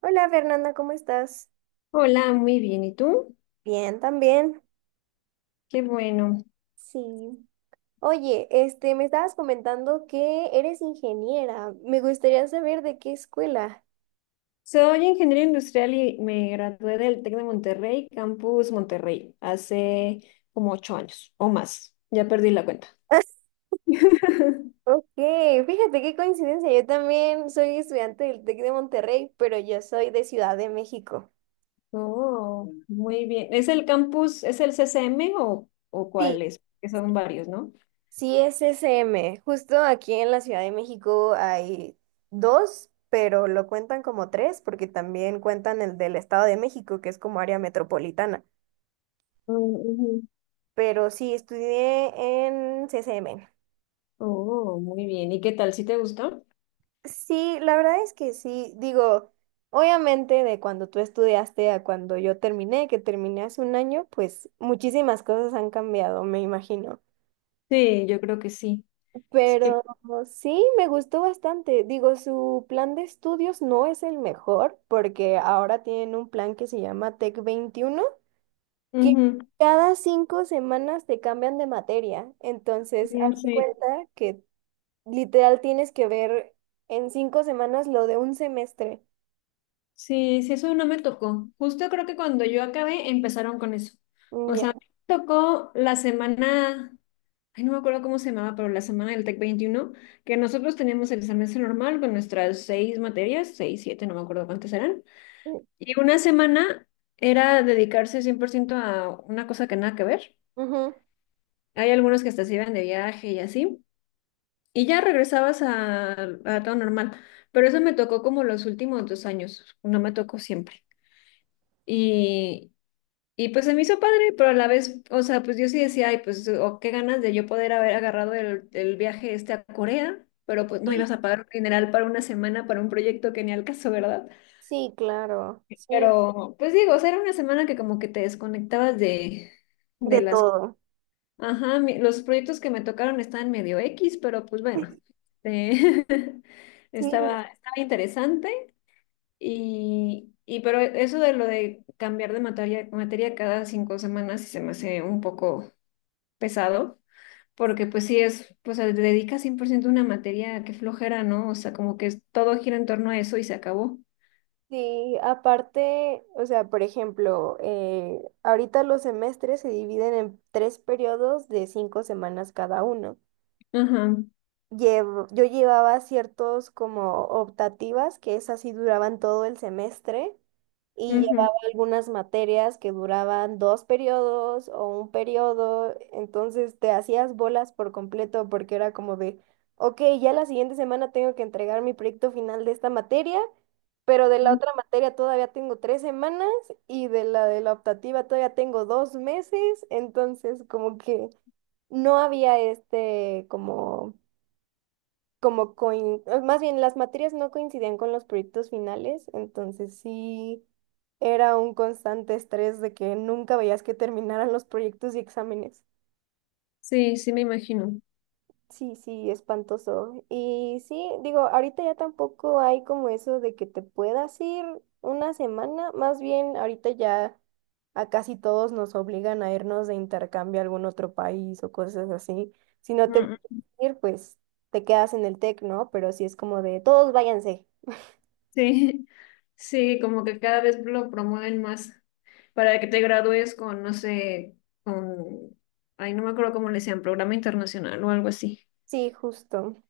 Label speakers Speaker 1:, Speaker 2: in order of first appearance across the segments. Speaker 1: Hola, Fernanda, ¿cómo estás?
Speaker 2: Hola, muy bien. ¿Y tú?
Speaker 1: Bien, también.
Speaker 2: Qué bueno.
Speaker 1: Sí. Oye, me estabas comentando que eres ingeniera. Me gustaría saber de qué escuela.
Speaker 2: Soy ingeniero industrial y me gradué del TEC de Monterrey, Campus Monterrey, hace como ocho años o más. Ya perdí la cuenta.
Speaker 1: Ok, fíjate qué coincidencia. Yo también soy estudiante del TEC de Monterrey, pero yo soy de Ciudad de México.
Speaker 2: Oh, muy bien. ¿Es el campus, es el CCM o cuál
Speaker 1: Sí,
Speaker 2: es? Que son varios, ¿no?
Speaker 1: sí es SM. Justo aquí en la Ciudad de México hay dos, pero lo cuentan como tres porque también cuentan el del Estado de México, que es como área metropolitana.
Speaker 2: Mm, ujú.
Speaker 1: Pero sí, estudié en CCM.
Speaker 2: Oh, muy bien. ¿Y qué tal? ¿Sí te gustó?
Speaker 1: Sí, la verdad es que sí. Digo, obviamente de cuando tú estudiaste a cuando yo terminé, que terminé hace 1 año, pues muchísimas cosas han cambiado, me imagino.
Speaker 2: Sí, yo creo que sí. Sí.
Speaker 1: Pero sí, me gustó bastante. Digo, su plan de estudios no es el mejor porque ahora tienen un plan que se llama Tec 21, que
Speaker 2: Ujú.
Speaker 1: cada 5 semanas te cambian de materia. Entonces,
Speaker 2: Mm,
Speaker 1: haz de
Speaker 2: sí.
Speaker 1: cuenta que literal tienes que ver en 5 semanas lo de un semestre.
Speaker 2: Sí, sí, eso no me tocó. Justo creo que cuando yo acabé empezaron con eso. O
Speaker 1: Mm, ya.
Speaker 2: sea, me tocó la semana, ay, no me acuerdo cómo se llamaba, pero la semana del TEC 21, que nosotros teníamos el semestre normal con nuestras seis materias, seis, siete, no me acuerdo cuántas eran. Y una semana era dedicarse 100% a una cosa que nada que ver.
Speaker 1: Ujú.
Speaker 2: Hay algunos que hasta se iban de viaje y así. Y ya regresabas a todo normal. Pero eso me tocó como los últimos dos años, no me tocó siempre. Y, Y pues se me hizo padre, pero a la vez, o sea, pues yo sí decía, ay, pues, o qué ganas de yo poder haber agarrado el viaje este a Corea, pero pues no
Speaker 1: Sí,
Speaker 2: ibas a pagar un dineral para una semana, para un proyecto que ni al caso, ¿verdad?
Speaker 1: sí, claro, sí.
Speaker 2: Pero, pues digo, o sea, era una semana que como que te desconectabas de
Speaker 1: De
Speaker 2: las...
Speaker 1: todo.
Speaker 2: Ajá, los proyectos que me tocaron estaban medio X, pero pues bueno, eh,
Speaker 1: Sí, no.
Speaker 2: estaba interesante y pero eso de lo de cambiar de materia cada cinco semanas sí se me hace un poco pesado, porque pues sí es, pues se dedica 100% a una materia que flojera, ¿no? O sea, como que todo gira en torno a eso y se acabó.
Speaker 1: Sí, aparte, o sea, por ejemplo, ahorita los semestres se dividen en tres periodos de 5 semanas cada uno.
Speaker 2: Ajá,
Speaker 1: Yo llevaba ciertos como optativas que esas sí duraban todo el semestre, y
Speaker 2: ujú,
Speaker 1: llevaba algunas materias que duraban dos periodos o un periodo, entonces te hacías bolas por completo porque era como de, ok, ya la siguiente semana tengo que entregar mi proyecto final de esta materia, pero de la
Speaker 2: mm.
Speaker 1: otra materia todavía tengo 3 semanas y de la optativa todavía tengo 2 meses. Entonces, como que no había este como más bien las materias no coincidían con los proyectos finales, entonces sí era un constante estrés de que nunca veías que terminaran los proyectos y exámenes.
Speaker 2: Sí, sí me imagino.
Speaker 1: Sí, sí, espantoso. Y sí, digo, ahorita ya tampoco hay como eso de que te puedas ir una semana, más bien ahorita ya a casi todos nos obligan a irnos de intercambio a algún otro país o cosas así. Si no te
Speaker 2: Mm,
Speaker 1: puedes ir, pues te quedas en el TEC, ¿no? Pero sí es como de todos váyanse.
Speaker 2: sí. Sí, como que cada vez lo promueven más para que te gradúes con, no sé, con, ay, no me acuerdo cómo le decían, programa internacional o algo así.
Speaker 1: Sí, justo.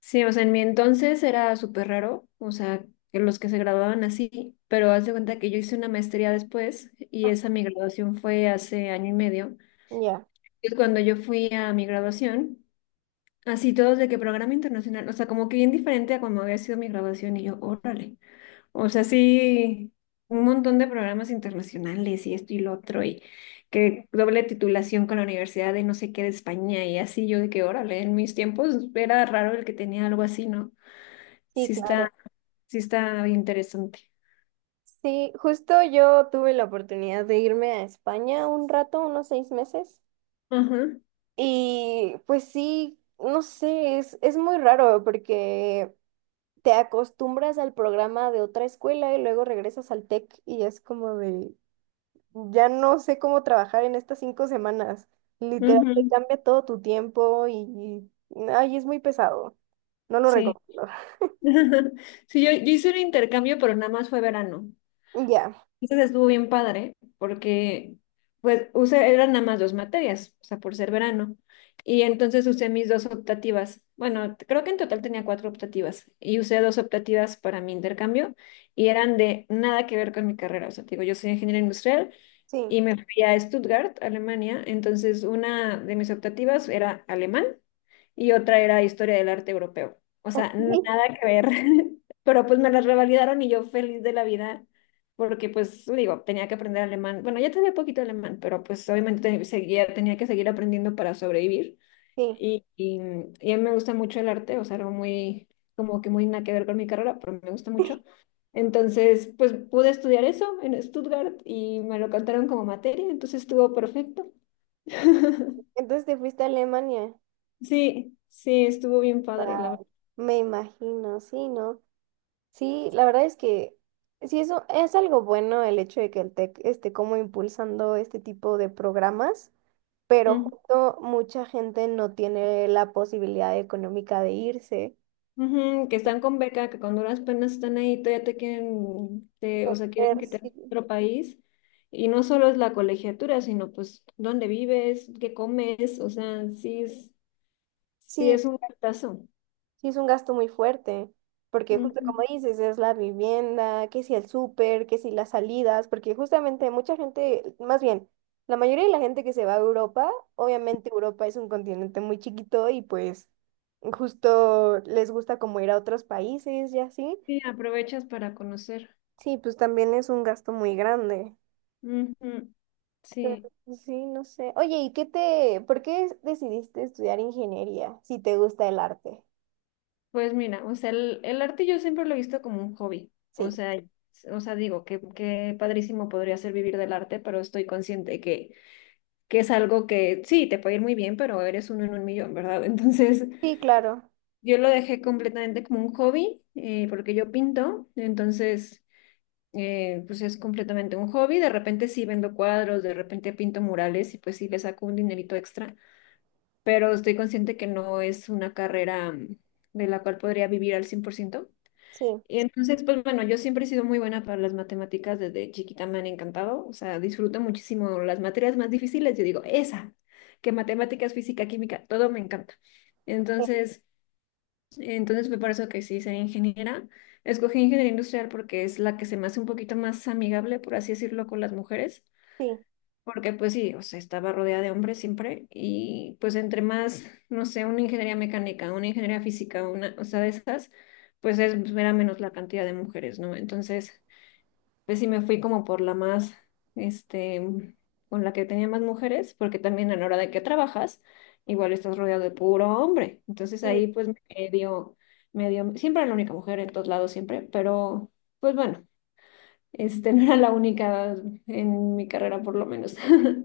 Speaker 2: Sí, o sea, en mi entonces era súper raro, o sea, que los que se graduaban así, pero haz de cuenta que yo hice una maestría después y
Speaker 1: Ah,
Speaker 2: esa mi graduación fue hace año y medio.
Speaker 1: ya,
Speaker 2: Y cuando yo fui a mi graduación, así todos de que programa internacional, o sea, como que bien diferente a cuando había sido mi graduación y yo, órale, o sea, sí, un montón de programas internacionales y esto y lo otro y que doble titulación con la Universidad de no sé qué de España y así yo de que, órale, en mis tiempos era raro el que tenía algo así, ¿no?
Speaker 1: sí,
Speaker 2: Sí
Speaker 1: claro.
Speaker 2: está, sí está interesante.
Speaker 1: Sí, justo yo tuve la oportunidad de irme a España un rato, unos 6 meses.
Speaker 2: Ajá,
Speaker 1: Y pues sí, no sé, es muy raro porque te acostumbras al programa de otra escuela y luego regresas al TEC y es como de, ya no sé cómo trabajar en estas 5 semanas. Literal, te
Speaker 2: ujú,
Speaker 1: cambia todo tu tiempo y, es muy pesado. No lo
Speaker 2: sí.
Speaker 1: recomiendo.
Speaker 2: Sí, yo hice un intercambio, pero nada más fue verano.
Speaker 1: Ya,
Speaker 2: Entonces estuvo bien padre, porque pues usé, eran nada más dos materias, o sea, por ser verano. Y entonces usé mis dos optativas. Bueno, creo que en total tenía cuatro optativas. Y usé dos optativas para mi intercambio y eran de nada que ver con mi carrera. O sea, te digo, yo soy ingeniero industrial
Speaker 1: sí.
Speaker 2: y me fui a Stuttgart, Alemania. Entonces, una de mis optativas era alemán y otra era historia del arte europeo. O
Speaker 1: Ok,
Speaker 2: sea, nada que ver. Pero pues me las revalidaron y yo feliz de la vida, porque pues digo, tenía que aprender alemán. Bueno, ya tenía poquito alemán, pero pues obviamente seguía, tenía que seguir aprendiendo para sobrevivir.
Speaker 1: sí.
Speaker 2: Y, y, y a mí me gusta mucho el arte, o sea, algo muy, como que muy nada que ver con mi carrera, pero me gusta mucho. Entonces, pues pude estudiar eso en Stuttgart y me lo cantaron como materia, entonces estuvo perfecto.
Speaker 1: Entonces te fuiste a Alemania.
Speaker 2: Sí, sí, estuvo bien padre, la
Speaker 1: Ah,
Speaker 2: verdad.
Speaker 1: me imagino, sí, ¿no? Sí, la verdad es que sí, eso es algo bueno el hecho de que el TEC esté como impulsando este tipo de programas, pero
Speaker 2: Ujú,
Speaker 1: justo mucha gente no tiene la posibilidad económica de irse.
Speaker 2: ujú, que están con beca, que con duras penas están ahí, todavía te quieren, o sea, quieren
Speaker 1: Ver,
Speaker 2: que te vayas a
Speaker 1: sí.
Speaker 2: otro país. Y no solo es la colegiatura, sino pues dónde vives, qué comes, o sea, sí
Speaker 1: Sí,
Speaker 2: es un gastazo.
Speaker 1: sí, es un gasto muy fuerte, porque justo
Speaker 2: Ujú.
Speaker 1: como dices, es la vivienda, que si el súper, que si las salidas, porque justamente mucha gente, más bien, la mayoría de la gente que se va a Europa, obviamente Europa es un continente muy chiquito y pues justo les gusta como ir a otros países y así.
Speaker 2: Sí, aprovechas para conocer.
Speaker 1: Sí, pues también es un gasto muy grande.
Speaker 2: Ujú.
Speaker 1: Pero,
Speaker 2: Sí,
Speaker 1: pues, sí, no sé. Oye, ¿y qué te, por qué decidiste estudiar ingeniería si te gusta el arte?
Speaker 2: pues mira, o sea, el arte yo siempre lo he visto como un hobby. O
Speaker 1: Sí.
Speaker 2: sea, o sea, digo que padrísimo podría ser vivir del arte, pero estoy consciente que es algo que sí, te puede ir muy bien, pero eres uno en un millón, ¿verdad? Entonces,
Speaker 1: Sí, claro.
Speaker 2: yo lo dejé completamente como un hobby, porque yo pinto, entonces, pues es completamente un hobby. De repente sí vendo cuadros, de repente pinto murales y pues sí le saco un dinerito extra, pero estoy consciente que no es una carrera de la cual podría vivir al cien por ciento.
Speaker 1: Sí,
Speaker 2: Y entonces, pues bueno, yo siempre he sido muy buena para las matemáticas, desde chiquita me han encantado, o sea, disfruto muchísimo las materias más difíciles, yo digo, esa, que matemáticas, física, química, todo me encanta. Entonces, entonces fue por eso que sí soy ingeniera. Escogí ingeniería industrial porque es la que se me hace un poquito más amigable, por así decirlo, con las mujeres.
Speaker 1: sí,
Speaker 2: Porque pues sí, o sea, estaba rodeada de hombres siempre y pues entre más, no sé, una ingeniería mecánica, una ingeniería física, una, o sea, de esas, pues, era menos la cantidad de mujeres, ¿no? Entonces, pues sí me fui como por la más, este, con la que tenía más mujeres, porque también a la hora de que trabajas, igual estás rodeado de puro hombre. Entonces
Speaker 1: sí.
Speaker 2: ahí pues me dio, siempre era la única mujer en todos lados, siempre, pero pues bueno. Este, no era la única en mi carrera, por lo menos.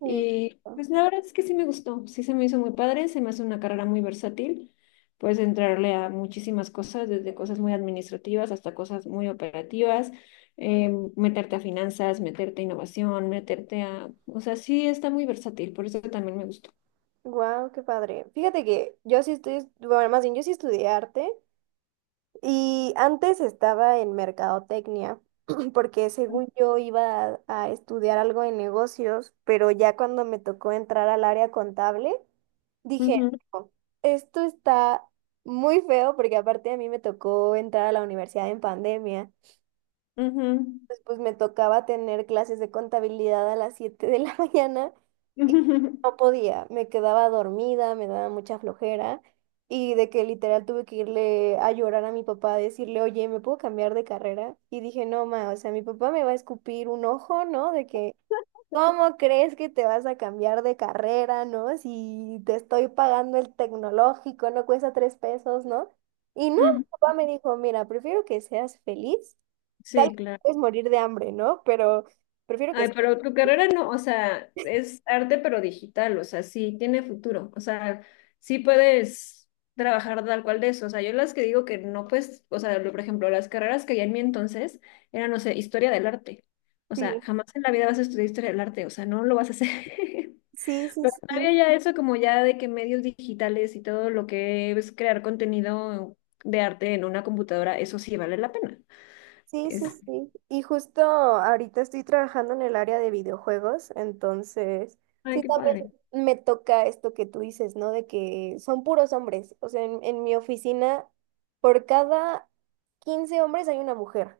Speaker 1: Sí.
Speaker 2: Y pues la verdad es que sí me gustó, sí se me hizo muy padre, se me hace una carrera muy versátil. Puedes entrarle a muchísimas cosas, desde cosas muy administrativas hasta cosas muy operativas, eh, meterte a finanzas, meterte a innovación, meterte a... O sea, sí está muy versátil, por eso también me gustó.
Speaker 1: Wow, qué padre. Fíjate que yo sí estoy, bueno, más bien yo sí estudié arte y antes estaba en mercadotecnia, porque según yo iba a estudiar algo en negocios, pero ya cuando me tocó entrar al área contable, dije,
Speaker 2: Ujú,
Speaker 1: "No, esto está muy feo", porque aparte a mí me tocó entrar a la universidad en pandemia.
Speaker 2: ujú.
Speaker 1: Pues me tocaba tener clases de contabilidad a las 7 de la mañana y no podía, me quedaba dormida, me daba mucha flojera, y de que literal tuve que irle a llorar a mi papá, a decirle, oye, ¿me puedo cambiar de carrera? Y dije, no, ma, o sea, mi papá me va a escupir un ojo, ¿no? De que, ¿cómo crees que te vas a cambiar de carrera, ¿no? Si te estoy pagando el tecnológico, no cuesta 3 pesos, ¿no? Y no,
Speaker 2: Ujú,
Speaker 1: mi papá me dijo, mira, prefiero que seas feliz. Tal vez
Speaker 2: sí, claro.
Speaker 1: puedes morir de hambre, ¿no? Pero prefiero que
Speaker 2: Ay, pero tu carrera no, o sea, es arte pero digital, o sea, sí tiene futuro, o sea, sí puedes trabajar tal cual de eso, o sea, yo las que digo que no pues, o sea, por ejemplo, las carreras que había en mi entonces eran, no sé, historia del arte, o sea,
Speaker 1: sí.
Speaker 2: jamás en la vida vas a estudiar historia del arte, o sea, no lo vas a hacer.
Speaker 1: Sí, sí,
Speaker 2: Pero
Speaker 1: sí.
Speaker 2: todavía ya eso como ya de que medios digitales y todo lo que es crear contenido de arte en una computadora, eso sí vale la pena.
Speaker 1: Sí,
Speaker 2: Es,
Speaker 1: sí, sí. Y justo ahorita estoy trabajando en el área de videojuegos, entonces
Speaker 2: ay,
Speaker 1: sí
Speaker 2: qué
Speaker 1: también
Speaker 2: padre.
Speaker 1: me toca esto que tú dices, ¿no? De que son puros hombres. O sea, en mi oficina, por cada 15 hombres hay una mujer.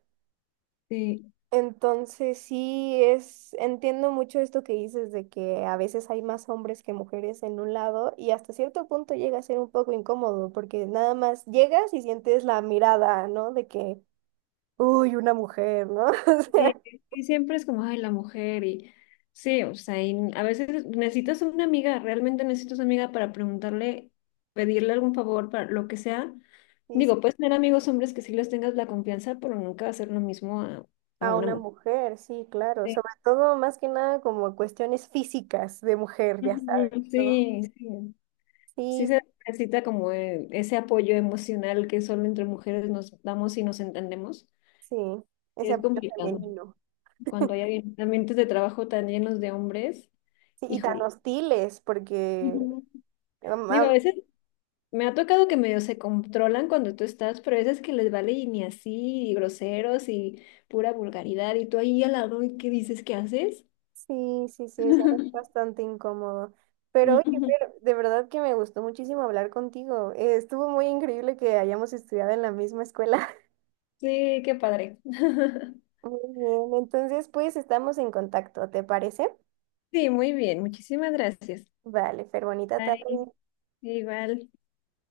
Speaker 2: Sí.
Speaker 1: Entonces sí es, entiendo mucho esto que dices de que a veces hay más hombres que mujeres en un lado y hasta cierto punto llega a ser un poco incómodo porque nada más llegas y sientes la mirada, ¿no? De que, uy, una mujer, ¿no? O
Speaker 2: Sí,
Speaker 1: sea,
Speaker 2: sí, siempre es como, ay, la mujer y sí, o sea, y a veces necesitas una amiga, realmente necesitas una amiga para preguntarle, pedirle algún favor, para lo que sea.
Speaker 1: y s-
Speaker 2: Digo, puedes tener amigos hombres que sí les tengas la confianza, pero nunca hacer lo mismo a
Speaker 1: a
Speaker 2: una
Speaker 1: una
Speaker 2: mujer.
Speaker 1: mujer, sí, claro,
Speaker 2: Sí,
Speaker 1: sobre todo más que nada como cuestiones físicas de mujer, ya
Speaker 2: ujú,
Speaker 1: sabes, ¿no?
Speaker 2: sí, sí. Sí
Speaker 1: Sí,
Speaker 2: se necesita como ese apoyo emocional que solo entre mujeres nos damos y nos entendemos.
Speaker 1: sí, ese
Speaker 2: Es
Speaker 1: apoyo
Speaker 2: complicado
Speaker 1: femenino.
Speaker 2: cuando hay ambientes de trabajo tan llenos de hombres,
Speaker 1: Sí, y tan
Speaker 2: híjole.
Speaker 1: hostiles porque...
Speaker 2: Ujú.
Speaker 1: am-
Speaker 2: Digo,
Speaker 1: a,
Speaker 2: a veces me ha tocado que medio se controlan cuando tú estás, pero hay veces que les vale y ni así, y groseros y pura vulgaridad, y tú ahí al lado, ¿y qué dices? ¿Qué haces?
Speaker 1: sí, sí, sí, es bastante incómodo. Pero oye,
Speaker 2: Ujú.
Speaker 1: Fer, de verdad que me gustó muchísimo hablar contigo. Estuvo muy increíble que hayamos estudiado en la misma escuela.
Speaker 2: Sí, qué padre.
Speaker 1: Muy bien, entonces pues estamos en contacto, ¿te parece?
Speaker 2: Sí, muy bien, muchísimas gracias.
Speaker 1: Vale, Fer, bonita
Speaker 2: Bye,
Speaker 1: tarde.
Speaker 2: igual.